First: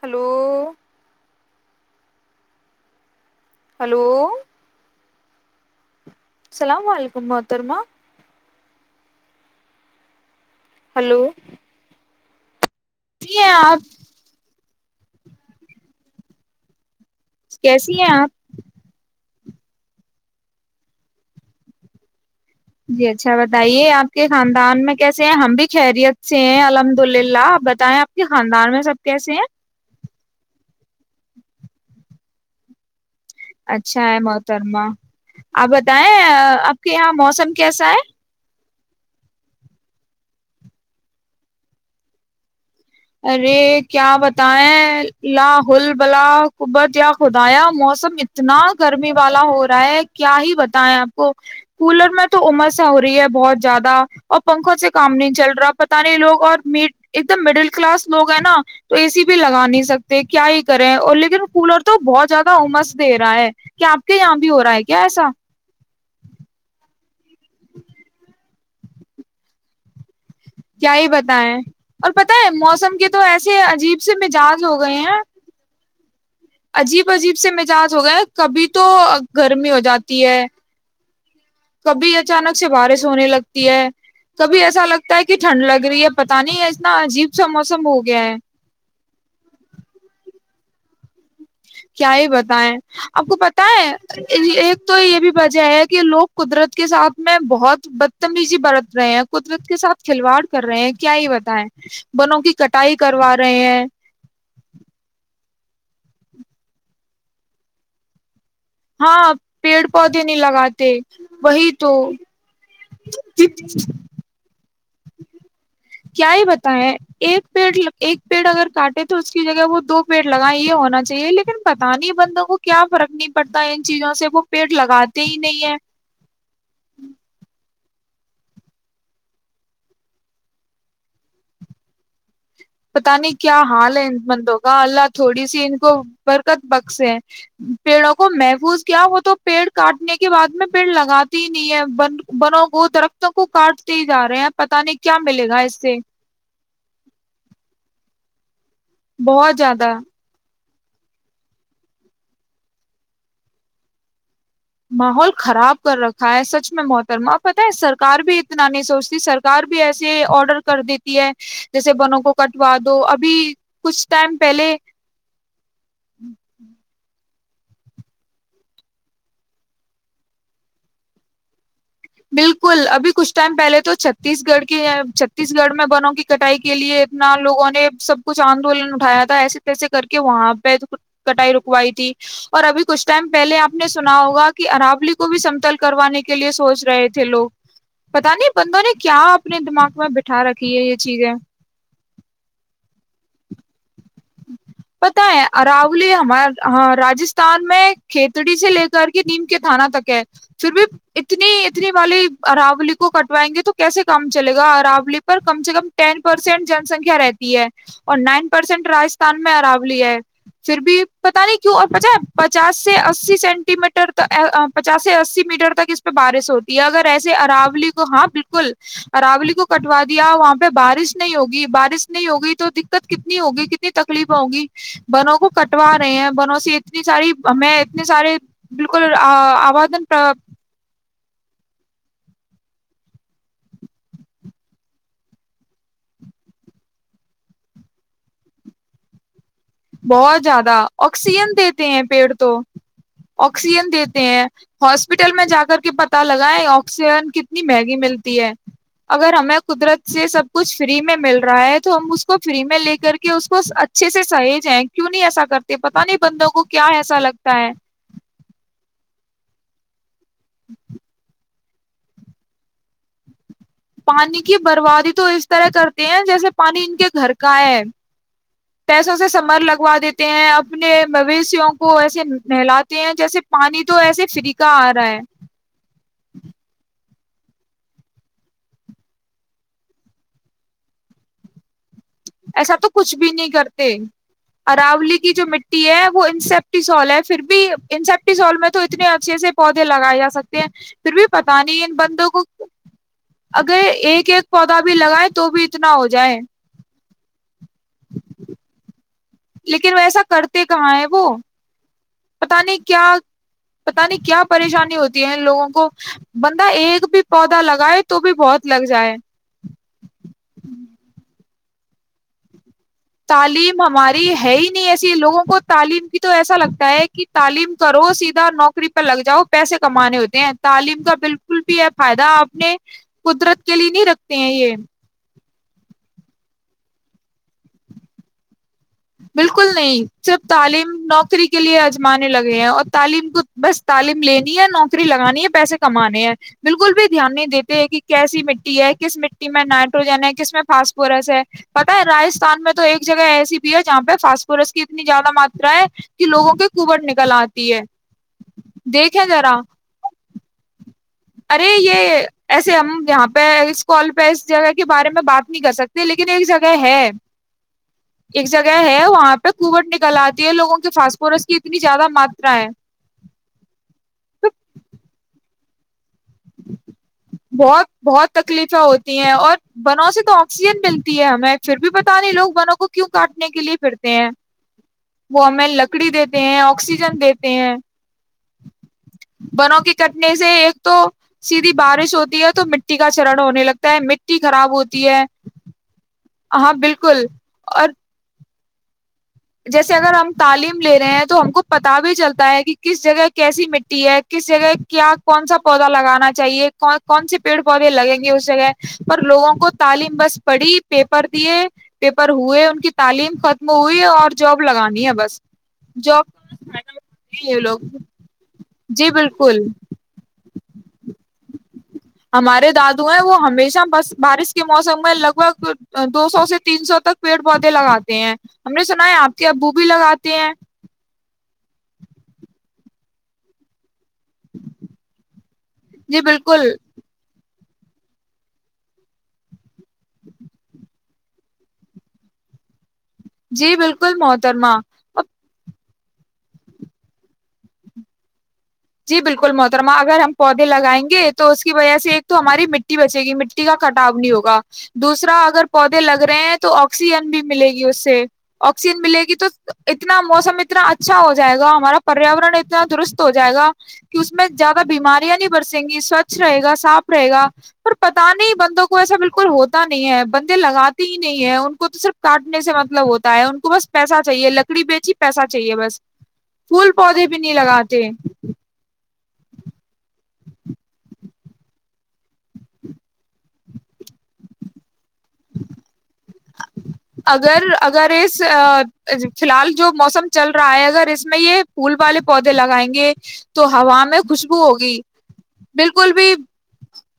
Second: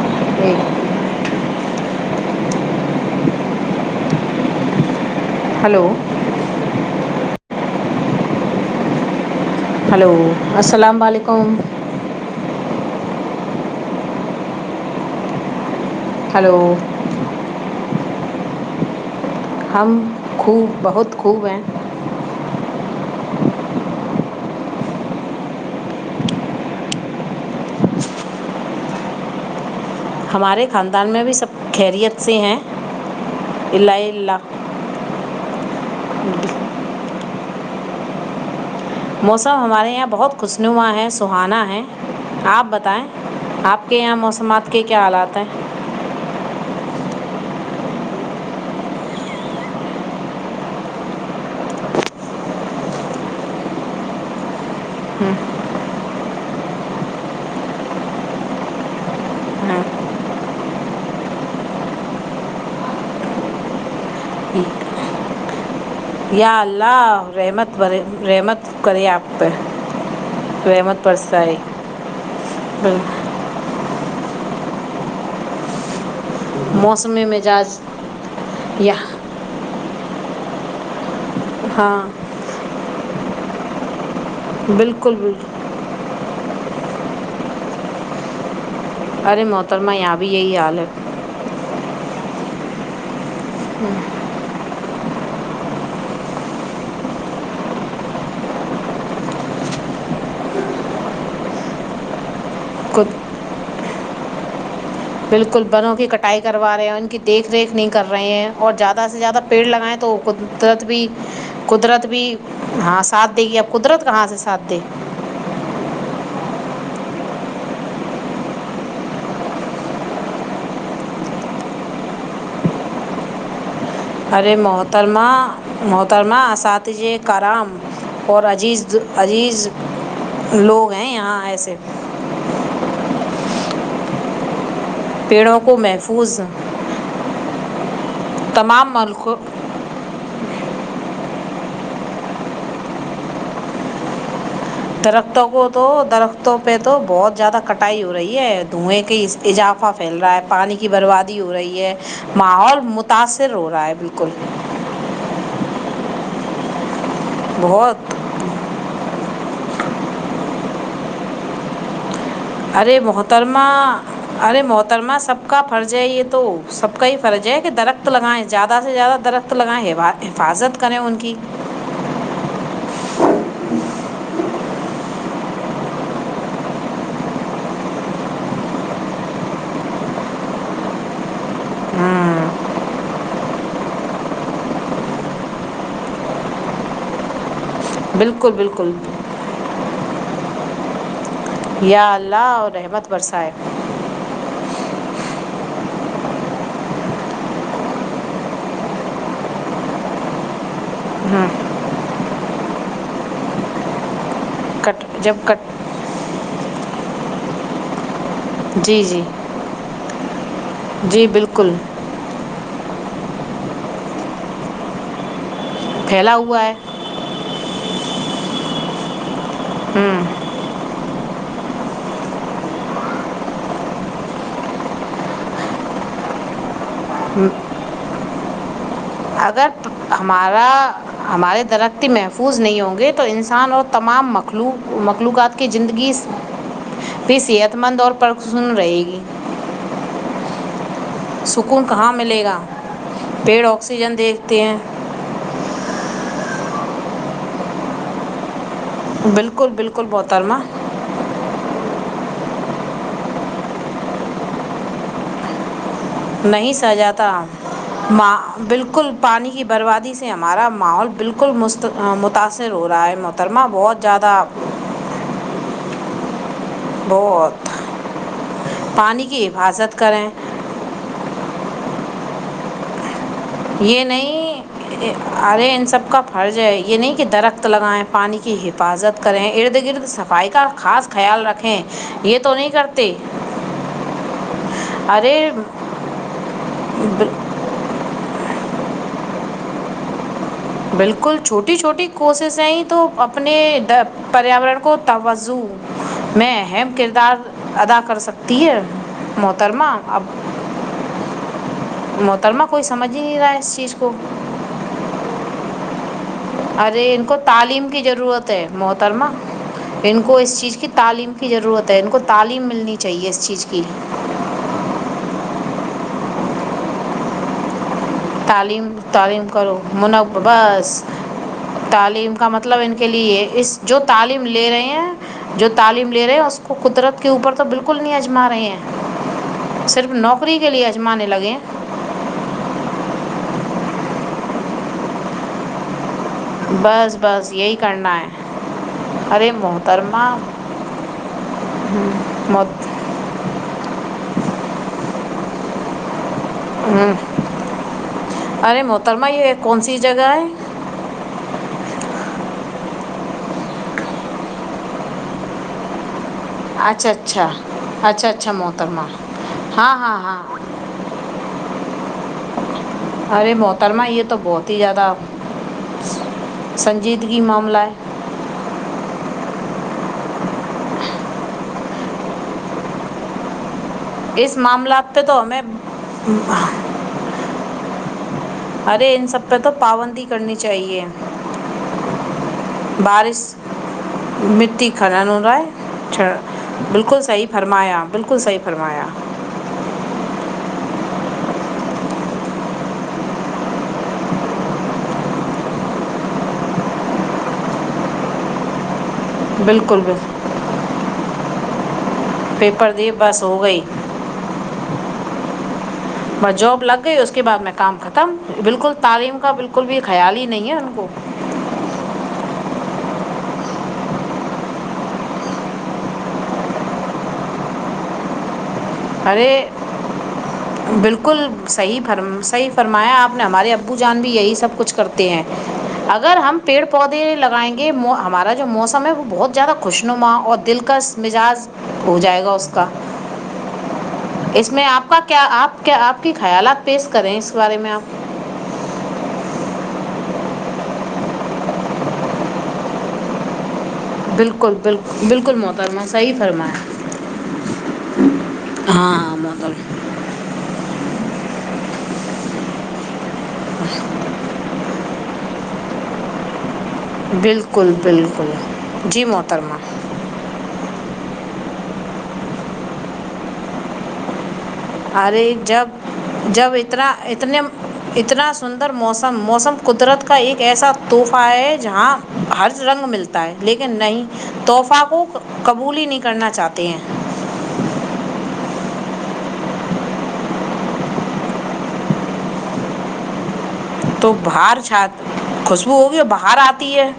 hello hello hello سلام و علیکم محترما ہلو السلام ہلو علیکم [inaudible] ہلو کیسی ہیں آپ ہم خوب بہت خوب ہیں جی اچھا بتائیے آپ کے خاندان میں کیسے ہیں ہم بھی خیریت سے ہیں الحمد للہ آپ بتائیں آپ کے خاندان میں سب کیسے ہیں ہمارے خاندان میں بھی سب خیریت سے ہیں اچھا اللہ ہے اللہ محترما آپ بتائیں آپ کے یہاں موسم کیسا ہے موسم ہمارے یہاں بہت خوشنما ہے سہانا ہے آپ بتا ارے کیا بتیں کیا حالات ل ہیں ہل ولا ابتیا خدایا موسم اتنا گرمی والا ہو رہا ہے کیا ہی بتیں آپ کو کولر میں تو عمر س ہو رہی ہے بہت زیادہ اور پنکھوں سے کام نہیں چل رہا پتہ نہیں لوگ اور م ایک دم مڈل کلاس لوگ ہیں نا تو اے سی بھی لگا نہیں سکتے کیا ہی کریں اور لیکن کولر تو بہت زیادہ امس دے رہا ہے کیا آپ کے یہاں بھی ہو رہا ہے کیا ایسا یا اللہ رحمت ب رحمت کری آپ کیا رحمت ہی بتائ برسائے اور پت ہے موسم کے تو ایسے عجیب سے مجج ہو گئے ہیں عجیب موسم عجیب سے مزاج مجاج ہو گیا کبھی تو یا گرمی ہو جاتی تی ہے ہاں کبھی اچانک سے بارش ہونے لگتی ہے کبھی ایسا بالکل لگتا ہے کہ بالکل ٹھنڈ لگ رہی ہے پت نہیں ہے اتنا عجیب سا موسم ہو گیا ہے ارے محترما یہاں بھی یہی حال ہے کیا ہی بتائیں آپ کو پت ہے ایک تو یہ بھی وجہ ہے کہ لوگ قدرت کے ساتھ میں بہت بدتمیزی برت رہے ہیں قدرت کے ساتھ کھلواڑ کر رہے ہیں کیا یہ بتائے بنوں کی کٹائی کروا رہے ہیں بالکل بروں کی کٹائی کروا رہے ہیں ان کی دیکھ ریکھ نہیں کر رہے ہیں اور زیادہ سے ہاں زیادہ پیڑ لگائیں تو پودے نہیں قدرت لگاتے بھی وہی تو قدرت بھی ہاں ساتھ دے گی آپ قدرت کہاں سے ساتھ دے [unintelligible] بتیں ایک پیڑ ایک پیڑ اگر کاٹے تو اس کی جگہ وہ دو پیڑ لگائیں یہ ہونا چاہیے لیکن پتا نہیں بندوں کو کیا فرق نہیں پڑتا چیزوں سے وہ ارے پیڑ لگاتے محترما ہی نہیں ہے محترما ساتی کرام اور عزیز عزیز لوگ ہیں یہاں ایسے پتا نہیں کیا حال ہے مطلب ہ اللہ تھوڑی پیڑوں سی ان کو محفوظ برکت بخس ہیں پیڑوں کو محفوظ تمام کیا ہو تو ملکوں پیڑ کاٹنے کے بعد میں پیڑ لگات نہیں ہے بن بنوں کو درختوں کو کاٹتے جا رہے ہیں پتا نہیں کیا درختوں ملے گا کو اس تو سے درختوں پہ تو بہت زیادہ کٹائی ہو رہی ہے دھوئیں کے بہت اضافہ زیادہ پھیل رہا ہے پانی بربادی ہو رہی ہے ماحول متاثر ہو رہا ہے بالکل ماحول خراب کر رکھا ہے سچ میں موت ما پتہ ہے بہت سرار بھی اتنا نہیں سوچتی سرار بھی ایسے آڈر کر دیتی ہے جیسے بنوں کو کٹوا ارے دو ابھی محترمہ کچھ ٹائم ارے پہلے محترمہ سب کا پر جائے یہ تو سب کا ہی پر جی کہ درخت لگائ زیادہ سے زیادہ درخت لگائیںا حفاظت کریں ان کی بالکل ابھی کچھ ٹائم پہلے تو چھتیس گڑھ کے چھتیس گڑھ میں بنوں کی کٹائی کے لیے اتنا لوگوں نے سب کچھ آندولن اٹھایا تھا ایسے تیسے کر کے وہاں پہ کٹائی رکوائی تھی اور ابھی کچھ ٹائم پہلے آپ نے سنا ہوگا کہ اراولی کو بھی سمتل کروانے کے لیے سوچ رہے تھے لوگ پتا نہیں بالکل بندوں بالکل نے کیا اپنے دماغ میں بیٹھا اٹھا رکھی ہے یہ چیز ہے یا اللہ اور رحمت رس ہے پتا ہے ارالی ہمار راستھان میں کھیتڑی سے لے کر کے نیم کے تھانہ تک ہے پھر بھی ہوں اتنی اتنی والی اراولی کو کٹوائیں گے تو کیسے کام چلے گا کٹ رلی جب پر کم کٹ سے کم ٹین پرسینٹ جن سنکھیا رہتی ہے اور نائن پرسینٹ جی رائ جی ان میں اراولی ہے پھر بھی جی پت نہیں بالکل کیوں اور پچ پچاس سے اسی سینٹی میٹر پچاس سے اسی میٹر ت اس پہ پھیلا بارش ہوا ہوتی ہے اگر ایسے اراولی ہاں بالکل اراولی کو کٹوا ہوں دیا وہاں پہ بارش نہیں ہوگی بارش نہیں ہوگئی تو دقت کتنی ہوگی کتنی اتنی تکلیف ہوںگی بنوں کو کٹوا رہے ہیں بنوں سے ایک [unintelligible] اتنی ساری میں اتنے سارے ج [inaudible] اگر ہمارا [unintelligible] ہمارے درقی محفوظ نہیں ہوں گے تو انسان اور تمام مخلوق مخلوقات کی زندگی بھی صحت مند اور پرسن رہے گی [unintelligible] بہت زیادہ آکسیجن سکون دیتے ہیں کہاں پیڑ ملے تو گا آکسیجن دیتے ہیں ہاسپٹل میں جا کر کے پتا ل [unintelligible] لگائے آکسیجن کتنی مہنگی ملتی ہے [unintelligible] اگر ہمیں بالکل بالکل قدرت سے سب محترمہ کچھ فری میں مل رہا ہے تو ہم اس کو فری میں لے کر کے اس کو اچھے سے سحی [unintelligible] کیوں نہیں ایسا کرتے [unintelligible] نہیں کیا ایسا سہجاتا لگتا ہے ماں بالکل پانی کی بربادی سے [unintelligible] ہمارا ماحول بالکل مستب متاأثر ہو رہا ہے [unintelligible] پانی زیادہ کی بربادی تو اس طرح کرتا ہیں جیسے [unintelligible] پانی ان کے گھر کا بہت ہے پیسوں پانی سے کی سمر لگوا حفاظت دیتے کریں ہیں اپنے مویشیوں [unintelligible] کو ایسے ملاتے ہیں جیسے [unintelligible] یہ ایسے نہیں فری کا آ رہا ہے ارے ان سب کا فرض ہے یہ نہیں [unintelligible] کہ درخت لگائیں پانی کی حفاظت کریں ارد گرد صفائی کا خاص خیال رکھیں [unintelligible] نہیں ایسا تو کرتے کچھ بھی نہیں کرتے اراولی کی جو ارے مٹی ہے وہ انسپٹیسال ہے پھر بھی انسپٹ س میں تو اتنے اچھے سے پودے لگائے جا سکتے [unintelligible] پھر بھی بالکل پتا چھوٹی نہیں ان چھوٹی بندوں کو کوششیں ہی تو اپنے اگر ایک ایک پودا پریاورن بھی کو لگائے تو توجع بھی اتنا ہو جائے میں اہم کردار کردار ادا کر سکتی ہے [unintelligible] لیکن محترمہ ویسا اب کرتے کہاں ہے وہ پتا محترمہ کوئی نہیں سمجھ کیا ہی نہیں رہا ہے اس چیز پتا کو نہیں کیا پریشانی ہوتی ہے ان لوگوں کو ا [unintelligible] ارے ان کو تعلیم کی ضرورت ہے بہت لگ جائے محترمہ ان کو اس چیز کی تعلیم ضرورت ہے ان کو تعلیم ملنے کی [unintelligible] تعلیم ہماری ہے ہی نہیں ایسی لوگوں کو تعلیم کی تو ایسا لگتا ہے کہ تعلیم [unintelligible] کرو سیدھا نوکری تعلیم پرہ لگ جاؤ تعلیم پیسے کرو کمانے ہوتے منب ہیں تعلیم بس کا بالکل بھی ہے فائدہ تعلیم کا اپنے مطلب ان کے لیے قدرت کے اس لیے جو نہیں رکھتے تعلیم ہیں لے یہ رہے [unintelligible] ہیں جو تعلیم لے رہے ہیں اس کو قدرت کے اوپر تو بالکل نہیں اجما رہے ہیں [unintelligible] بالکل نہیں صرف نوکری کے لیے تعلیم آزمانے نوکری لگے کے لیے ہیں اجمانے لگے ہیں اور تعلیم کو [unintelligible] بس تعلیم لینی ہے نوکری لگانی ہے پیسے کمانے ہیں [unintelligible] بالکل بھی بس دھیان نہیں بس یہی دیتے ہیں کہ کرنا کیسی ہے مٹی ہے کس مٹی ارے میں نائٹروجن محترمہ ہے کس میں فاسفورس ہے پتا ہے راستھان میں تو محت ایک جگہ ایسی [unintelligible] فاس فورس کی اتنی زیادہ ماترا ہے [unintelligible] کہ لوگوں کے کبٹ نکل آتی ہے ارے دیکھیں محترمہ یہ ذرا کون سی جگہ ہے [unintelligible] ارے یہ ایسے ہم یہاں پہ اس کال پہ اس جگہ کے بارے میں بات نہیں کر سکتے لیکن [unintelligible] ایک جگہ ہے اچھا اچھا اچھا ایک اچھا جگہ ہے محترمہ وہاں پہ کوٹ ہاں نکل ہاں ہاں آتی ہے لوگوں کے فاسپورس کی اتنی [unintelligible] زیادہ ماترا ہے [unintelligible] ارے محترما یہ تو بہت ہی زیادہ [unintelligible] معاملہ بہت ہے بہت تکلیفیں ہوتی [unintelligible] ہے اور بنوں سے تو آکسیجن ملتی ہے ہمیں پھر بھی پتا نہیں لوگ بنوں کو کیوں کاٹنے کے لیے پھر [unintelligible] اس معاملات پہ تو وہ ہمیں لکڑی دیتے ہیں آکسیجن دیتے ہیں [unintelligible] ارے ان سب پہ تو بنوں کی پابندی کٹنے سے کرنی ایک تو چاہیے سیدھی بارش ہوتی [unintelligible] ہے تو مٹی کا چرن بارش ہونے لگتا ہے مٹی خراب مٹی ہوتی ہے کھنن ہو رہا [unintelligible] بالکل صحیح اور فرمایا بالکل [unintelligible] صحی فرمایا [unintelligible] جیسے اگر ہم تعلیم لے رہے ہیں تو ہم کو پتا بھی چلتا ہے کہ کس جگہ کیسی مٹی ہے کس جگہ کیا کون سا پودا لگانا چاہیے کون سے پیڑ پودے لگیں گے اس جگہ [unintelligible] پر لوگوں کو بالکل تعلیم بس بالکل پڑی پیپر [unintelligible] دیے [inaudible] پیپر ہوئے ان کی پیپر دیے تعلیم بس ہو ختم گئی ہوئی اور لگانی ہے بس بس جاب لگ گئی اس کے بعد یہ میں لوگ کام ختم بالکل تعلیم کا بالکل بھی خیال ہی نہیں ہے ان کو ہمارے دادو ہیں وہ ہمیشہ ب بارش کے موسم میں لگ بھگ دو سو سے تین سو تک پیڑ پودے لگاتے ہیں ہم نے سنا ہے آپ کے ارے ابو بھی لگاتے ہیں بالکل صحیح فرم صحیح فرمایا آپ نے ہمارے اب بو جان بھی یہی سب کچھ کرتے ہیں جی اگر ہم بالکل پیڑ پودے لگائیں گے یہ ہمارا جو موسم ہے وہ بہت زیادہ خوشنما اور دلکش مزاج ہو جائے گا اس کا جی بالکل اس محترما میں آپ کا کیا آپ کیا آپ کے خیالات پیش کریں اس بارے میں آپ جی بالکل محترما اگر ہم پودے لگائیں گے تو اس کی وجہ سے ایک تو ہماری مٹی بچے گی مٹی کا کٹاؤ نہیں ہوگا بالکل بالکل دوسرا بالکل اگر پودے محترمہ لگ صحیح رہے ہیں تو فرمایا آکسیجن بھی ملے گی اس سے آکسیجن ہاں ملے گی ہاں تو محترمہ اتنا موسم اتنا اچھا اچھا ہو جائے گ ہمارا پریاورن اتنا درست ہو جائے گا کہ اس میں زیادہ بیماری نہیں برسیں گی سوچھ رہے گا صاف رہے گا بالکل پر پتا بالکل نہیں بندوں کو ایسا جی بالکل محترمہ ہوتا نہیں ہے بندے لگاتے ہی نہیں ہے ان کو تو صرف کاٹنے سے مطلب ہوتا ہے ان کو بس پیسہ چاہیے لگ لکڑی بیچی پیسہ ارے چاہیے جب بس جب پھول اتنا پودے بھی نہیں اتنے لگاتے اتنا سندر موسم موسم قدرت کا ایک ایسا تحفہ ہے جہاں ہر رنگ ملتا ہے لیکن نہیں تحفہ کو قبول ہی نہیں کرنا چاہتے ہیں اگر اگر اس فی الحال جو موسم چل رہا ہے اگر اس میں یہ پھول والے پودے لگائیں گے تو ہوا میں تو خوشبو باہر چ ہوگی خوشبو بالکل ہوگی بھی باہر آتی ہے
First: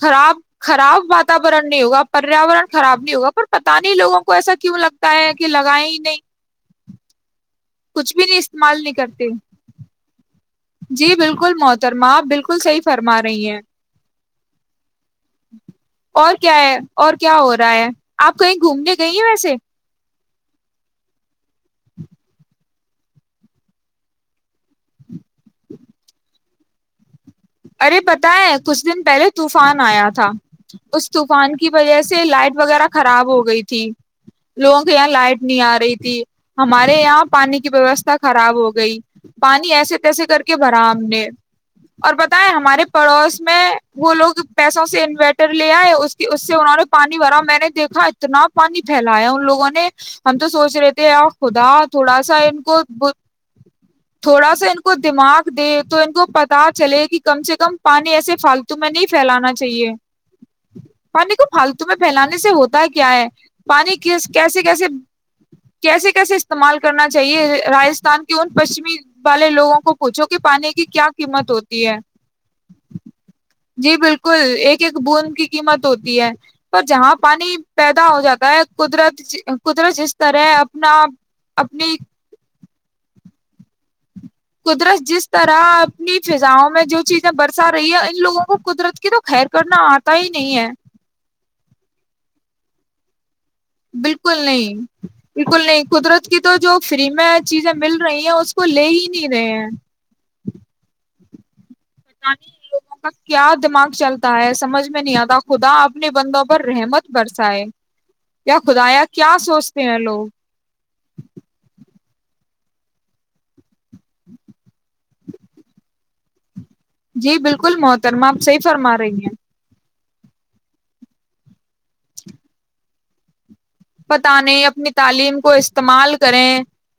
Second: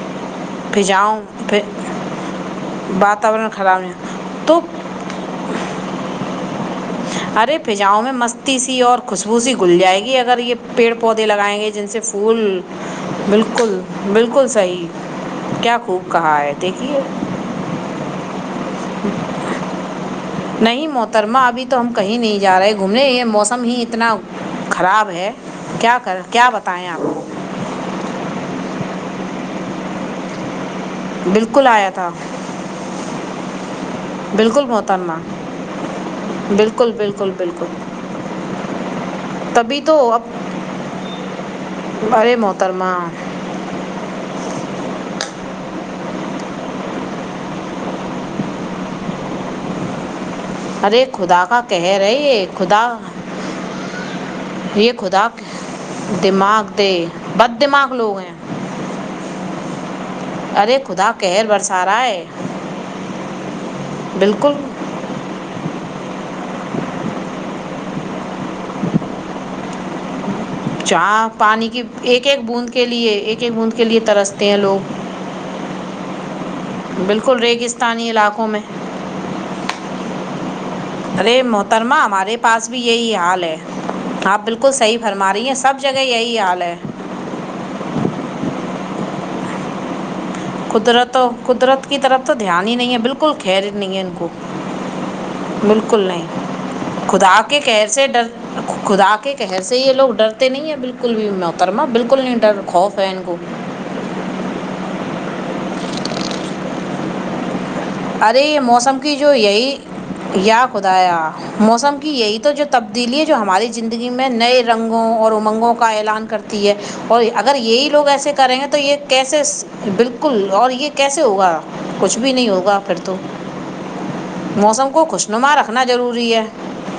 خراب خراب فضاؤں واتورن نہیں ہوگا پریاورن خراب نہیں ہوگا پر واتاورن پتا خراب نہیں لوگوں کو ایسا تو کیوں لگتا ہے کہ لگائیں ہی نہیں ارے پجاؤں میں کچھ بھی نہیں مستی سی استعمال نہیں اور کرتے خوشبو سی گل جائے گی اگر یہ پیڑ جی پودے بالکل لگائیں گے جن سے محترمہ آپ پھول بالکل صحیح فرما رہی ہیں بالکل بالکل صحیح کیا خوب اور کہا کیا ہے دیکھیے اور کیا ہو رہا ہے آپ کہیں گھومنے گئی ہیں ویسے نہیں محترمہ ابھی تو ہم کہیں نہیں جا رہے گھومنے یہ موسم ہی اتنا خراب ہے کیا کر کیا بتائیں آپ ارے پت ہے کچھ دن پہلے طوفان آیا تھا اس طوفان بالکل کی آیا وجہ تھا سے لائٹ وغیرہ خراب ہو گئی تھی بالکل لوگوں کے یہاں محترمہ لائٹ نہیں آ رہی تھی بالکل ہمارے یہاں بالکل پانی کی بالکل ویوستھا خراب ہو گئی پانی تبھی ایسے تو اب تیسے کر کے برام نے اور ب ارے ہمارے محترمہ پڑوس میں وہ لوگ پیسوں سے انوسٹ ر لیا ہے اس کی اس سے انہوں نے پانی بھرا میں نے دیکھا اتنا پانی پھیلایا ان لوگوں نے ہم تو سوچ رہے ارے تھے ا کا خدا قہر ہے تھوڑا سا یہ ان کو خدا تھوڑا سا ان یہ کو خدا دماغ دے تو ان کو پتا دماغ دے چلے کہ کم سے بد کم دماغ پانی لوگ ہیں ایسے فالتو میں نہیں پھیلانا چاہیے ارے خدا پانی کو قہر برسا پالتو میں رہا ہے پھیلانے سے ہوتا ہے کیا ہے پانی بالکل کیسے کیسے کیسے کیسے استعمال کرنا چاہیے راستھان کے ان پشچمی والے لوگوں کو پوچھو پانی کی کیا چاہ قیمت پانی کی ہوتی ہے ایک ایک بوند کے لیے ایک ایک بوند کے جی لے ترستے ہیں لوگ بھی ہے [unintelligible] پر جہاں بالکل پانی پیدا ریگستانی ہو علاقوں جاتا ہے میں قدرت قدرت جس سرح [unintelligible] ارے محترما ہمارے پاس بھی یہی حال [unintelligible] پلے [unintelligible] قدرت جس طرح اپنی یہی حال فضاؤں ہے میں جو چیزیں برسا رہی ہے لووں کو قدرت کی تو خیر کرنا آتا ہی نہیں ہے قدرت قدرت کی طرف تو دھیان ہی نہیں ہے بالکل بالکل خیر نہیں ہے ان کو بالکل نہیں بالکل قدرت نہیں کی تو جو فری میں خدا کے چیزیں قہر مل سے رہی ڈر ہیں اس کو لے ہی خدا نہیں کے رہے قہر سے یہ لوگ ڈرتے نہیں ہیں بالکل کل بھی میں پتے لوگوں کا کیا دماغ چلتا ہے سمجھ میں نہیں آتا خدا اپنے بندوں پر رحمت برسائے ارے یا یہ موسم خدایا کی جو کیا یہی سوچتے ہیں لوگ یا خدایا موسم کی یہی تو جو تبدیلی جو ہماری زندگی میں نئے رنگوں اور امنگوں کا اعلان کرتے ہے اور جی اگر بالکل یہی لوگ محترمہ ایسے آپ صحیح کریں گے تو یہ فرما رہی ہیں کیسے بالکل بالکل اور یہ کیسے ہوگا کچھ بھی نہیں ہوگا کر تو [inaudible] پت نہیں موسم اپنی تعلیم کو خوشنما رکھنا استعمال ضروری ہے کریں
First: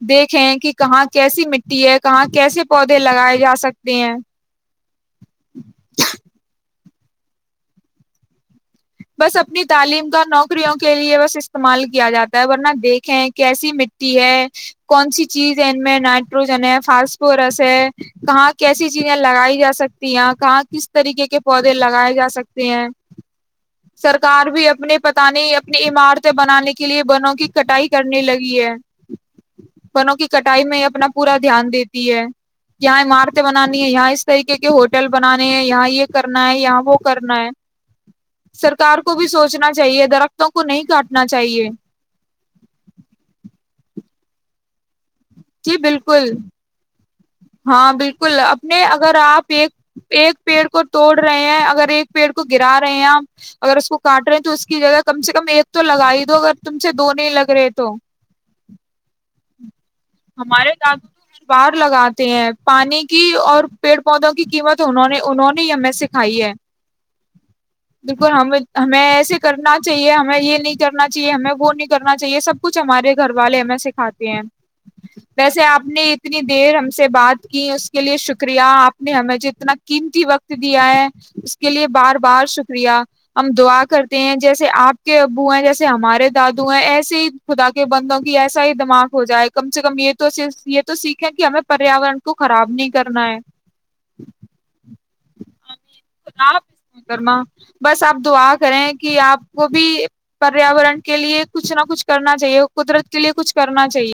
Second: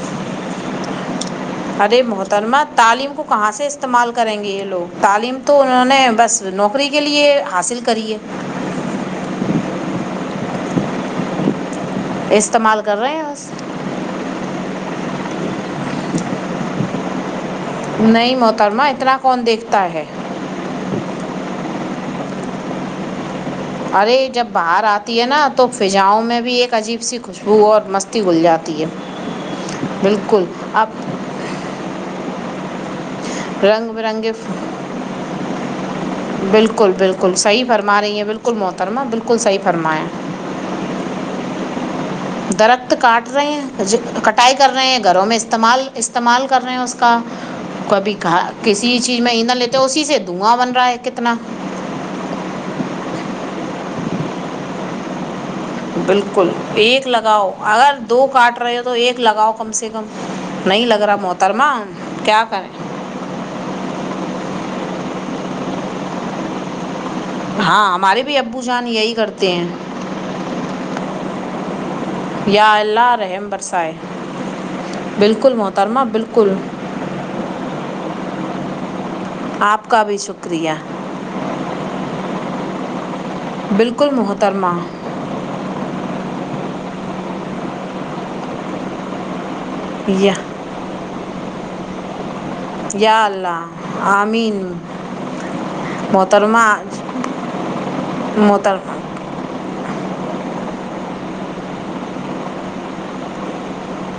دیکھیں کہ کہاں کیسی مٹی ہے ارے کہاں محترمہ کیسے پودے تعلیم کو لگائے کہاں جا سے سکتے استعمال ہیں کریں گے یہ لوگ تعلیم تو انہوں نے بس نوک نوکری کے لیے حاصل کریے بس اپنی تعلیم کا نوکریوں کے لیے بس استعمال کیا کیا جاتا ہے ورنہ استعمال کر رہے ہیں دیکھیں بس کیسی مٹی ہے کون سی چیزم میں نائٹروجن فاس ف نہیں کہاں محترمہ کیسی چیزیں اتنا کون لگائی جا دیکھتا ہے سکتی ہیں کہاں کس طریقے کے پودے لگائے جا سکتے ہیں ارے سرکار جب بھی باہر اپنے پت آتی ہے نا نہیں تو اپنی فضاؤں عمارتیں میں بھی ایک بنانے کے عجیب لیے سی بنوں کی خوشبو اور کٹائی کرنے مستی گھل لگی ہے جاتی بنوں کی بالکل کٹائی میں اپنا آپ پورا دھیان دیتی ہے جائے مار بنانی ہے رنگ یہاں اس برنگے طریقے کے ہوٹل بنانے ہیں یہاں یہ کرنا ہے یہاں بالکل وہ بالکل کرنا ہے صحیح فرما رہی ہیں بالکل سرکار محترمہ کو بھی بالکل صحیح سوچنا فرمایا چاہیے درختوں کو نہیں کاٹنا چاہیے جئیے [inaudible] درخت کاٹ رہے ہیں کٹائی کر رہے ہیں گھروں میں جی استعمال بالکل استعمال کر رہے ہیں اس کا ہاں کبھی بالکل اپنے کسی اگر چیز میں آپ ایندھن ایک لیتے ہیں، اسی سے ایک دھواں پیڑ بن کو رہا ہے توڑ کتنا رہے ہیں اگر ایک پیڑ کو گرا رہے رہے ہیں آپ اگر اس کو کاٹ رہے ہیں تو اس کی جگہ کم سے کم ایک تو لگا ہی دو بالکل اگر تم سے ایک دو نہیں لگاؤ لگ رہے تو اگر دو کاٹ رہے ہو تو ایک لگاؤ کم سے کم ہمارے نہیں لگ دادو رہا تو ہر محترما بار لگاتے ہیں پانی کی اور پیڑ پودوں کی قیمت انہوں نے انہوں نے ہی ہمیں سے کھائی ہے ہاں ہمارے بالکل بھی ہم ابو جان ہمیں یہی ایسے کرتے کرنا ہیں چاہیے ہمیں یہ نہیں کرنا چاہیے ہمیں وہ نہیں کرنا چاہیے سب یا کچھ ہمارے اللہ گھر رحم والے ہمیں برسائے سکھھاتے ہیں بالکل ویسے آپ محترمہ نے اتنی بالکل دیر ہم بات کی اس کے لیے شکریہ آپ نے ہمیں جو اتنا آپ کا بھی قیمتی وقت شکریہ دیا ہے اس کے لیے بار بار شک شریہ ہم دعا بالکل کرتے ہیں جیسے محترمہ آپ کے ابو ہیں جیسے ہمارے دادو ہیں ایسے ہی خدا کے بندوں کی ایسا ہی دماغ ہو جائے گا کم سے کم یہ تو یا یہ تو سیکھیں کہ ہمیں پریاورن کو خراب نہیں یا کرنا ہے اللہ آامین آپ گما بس آپ دعا کریں محترمہ کہ آپ کو بھی پریاورن کے لیے کچھ نہ کچھ کرنا چاہیے قدرت کے لیے کچھ کرنا چاہیے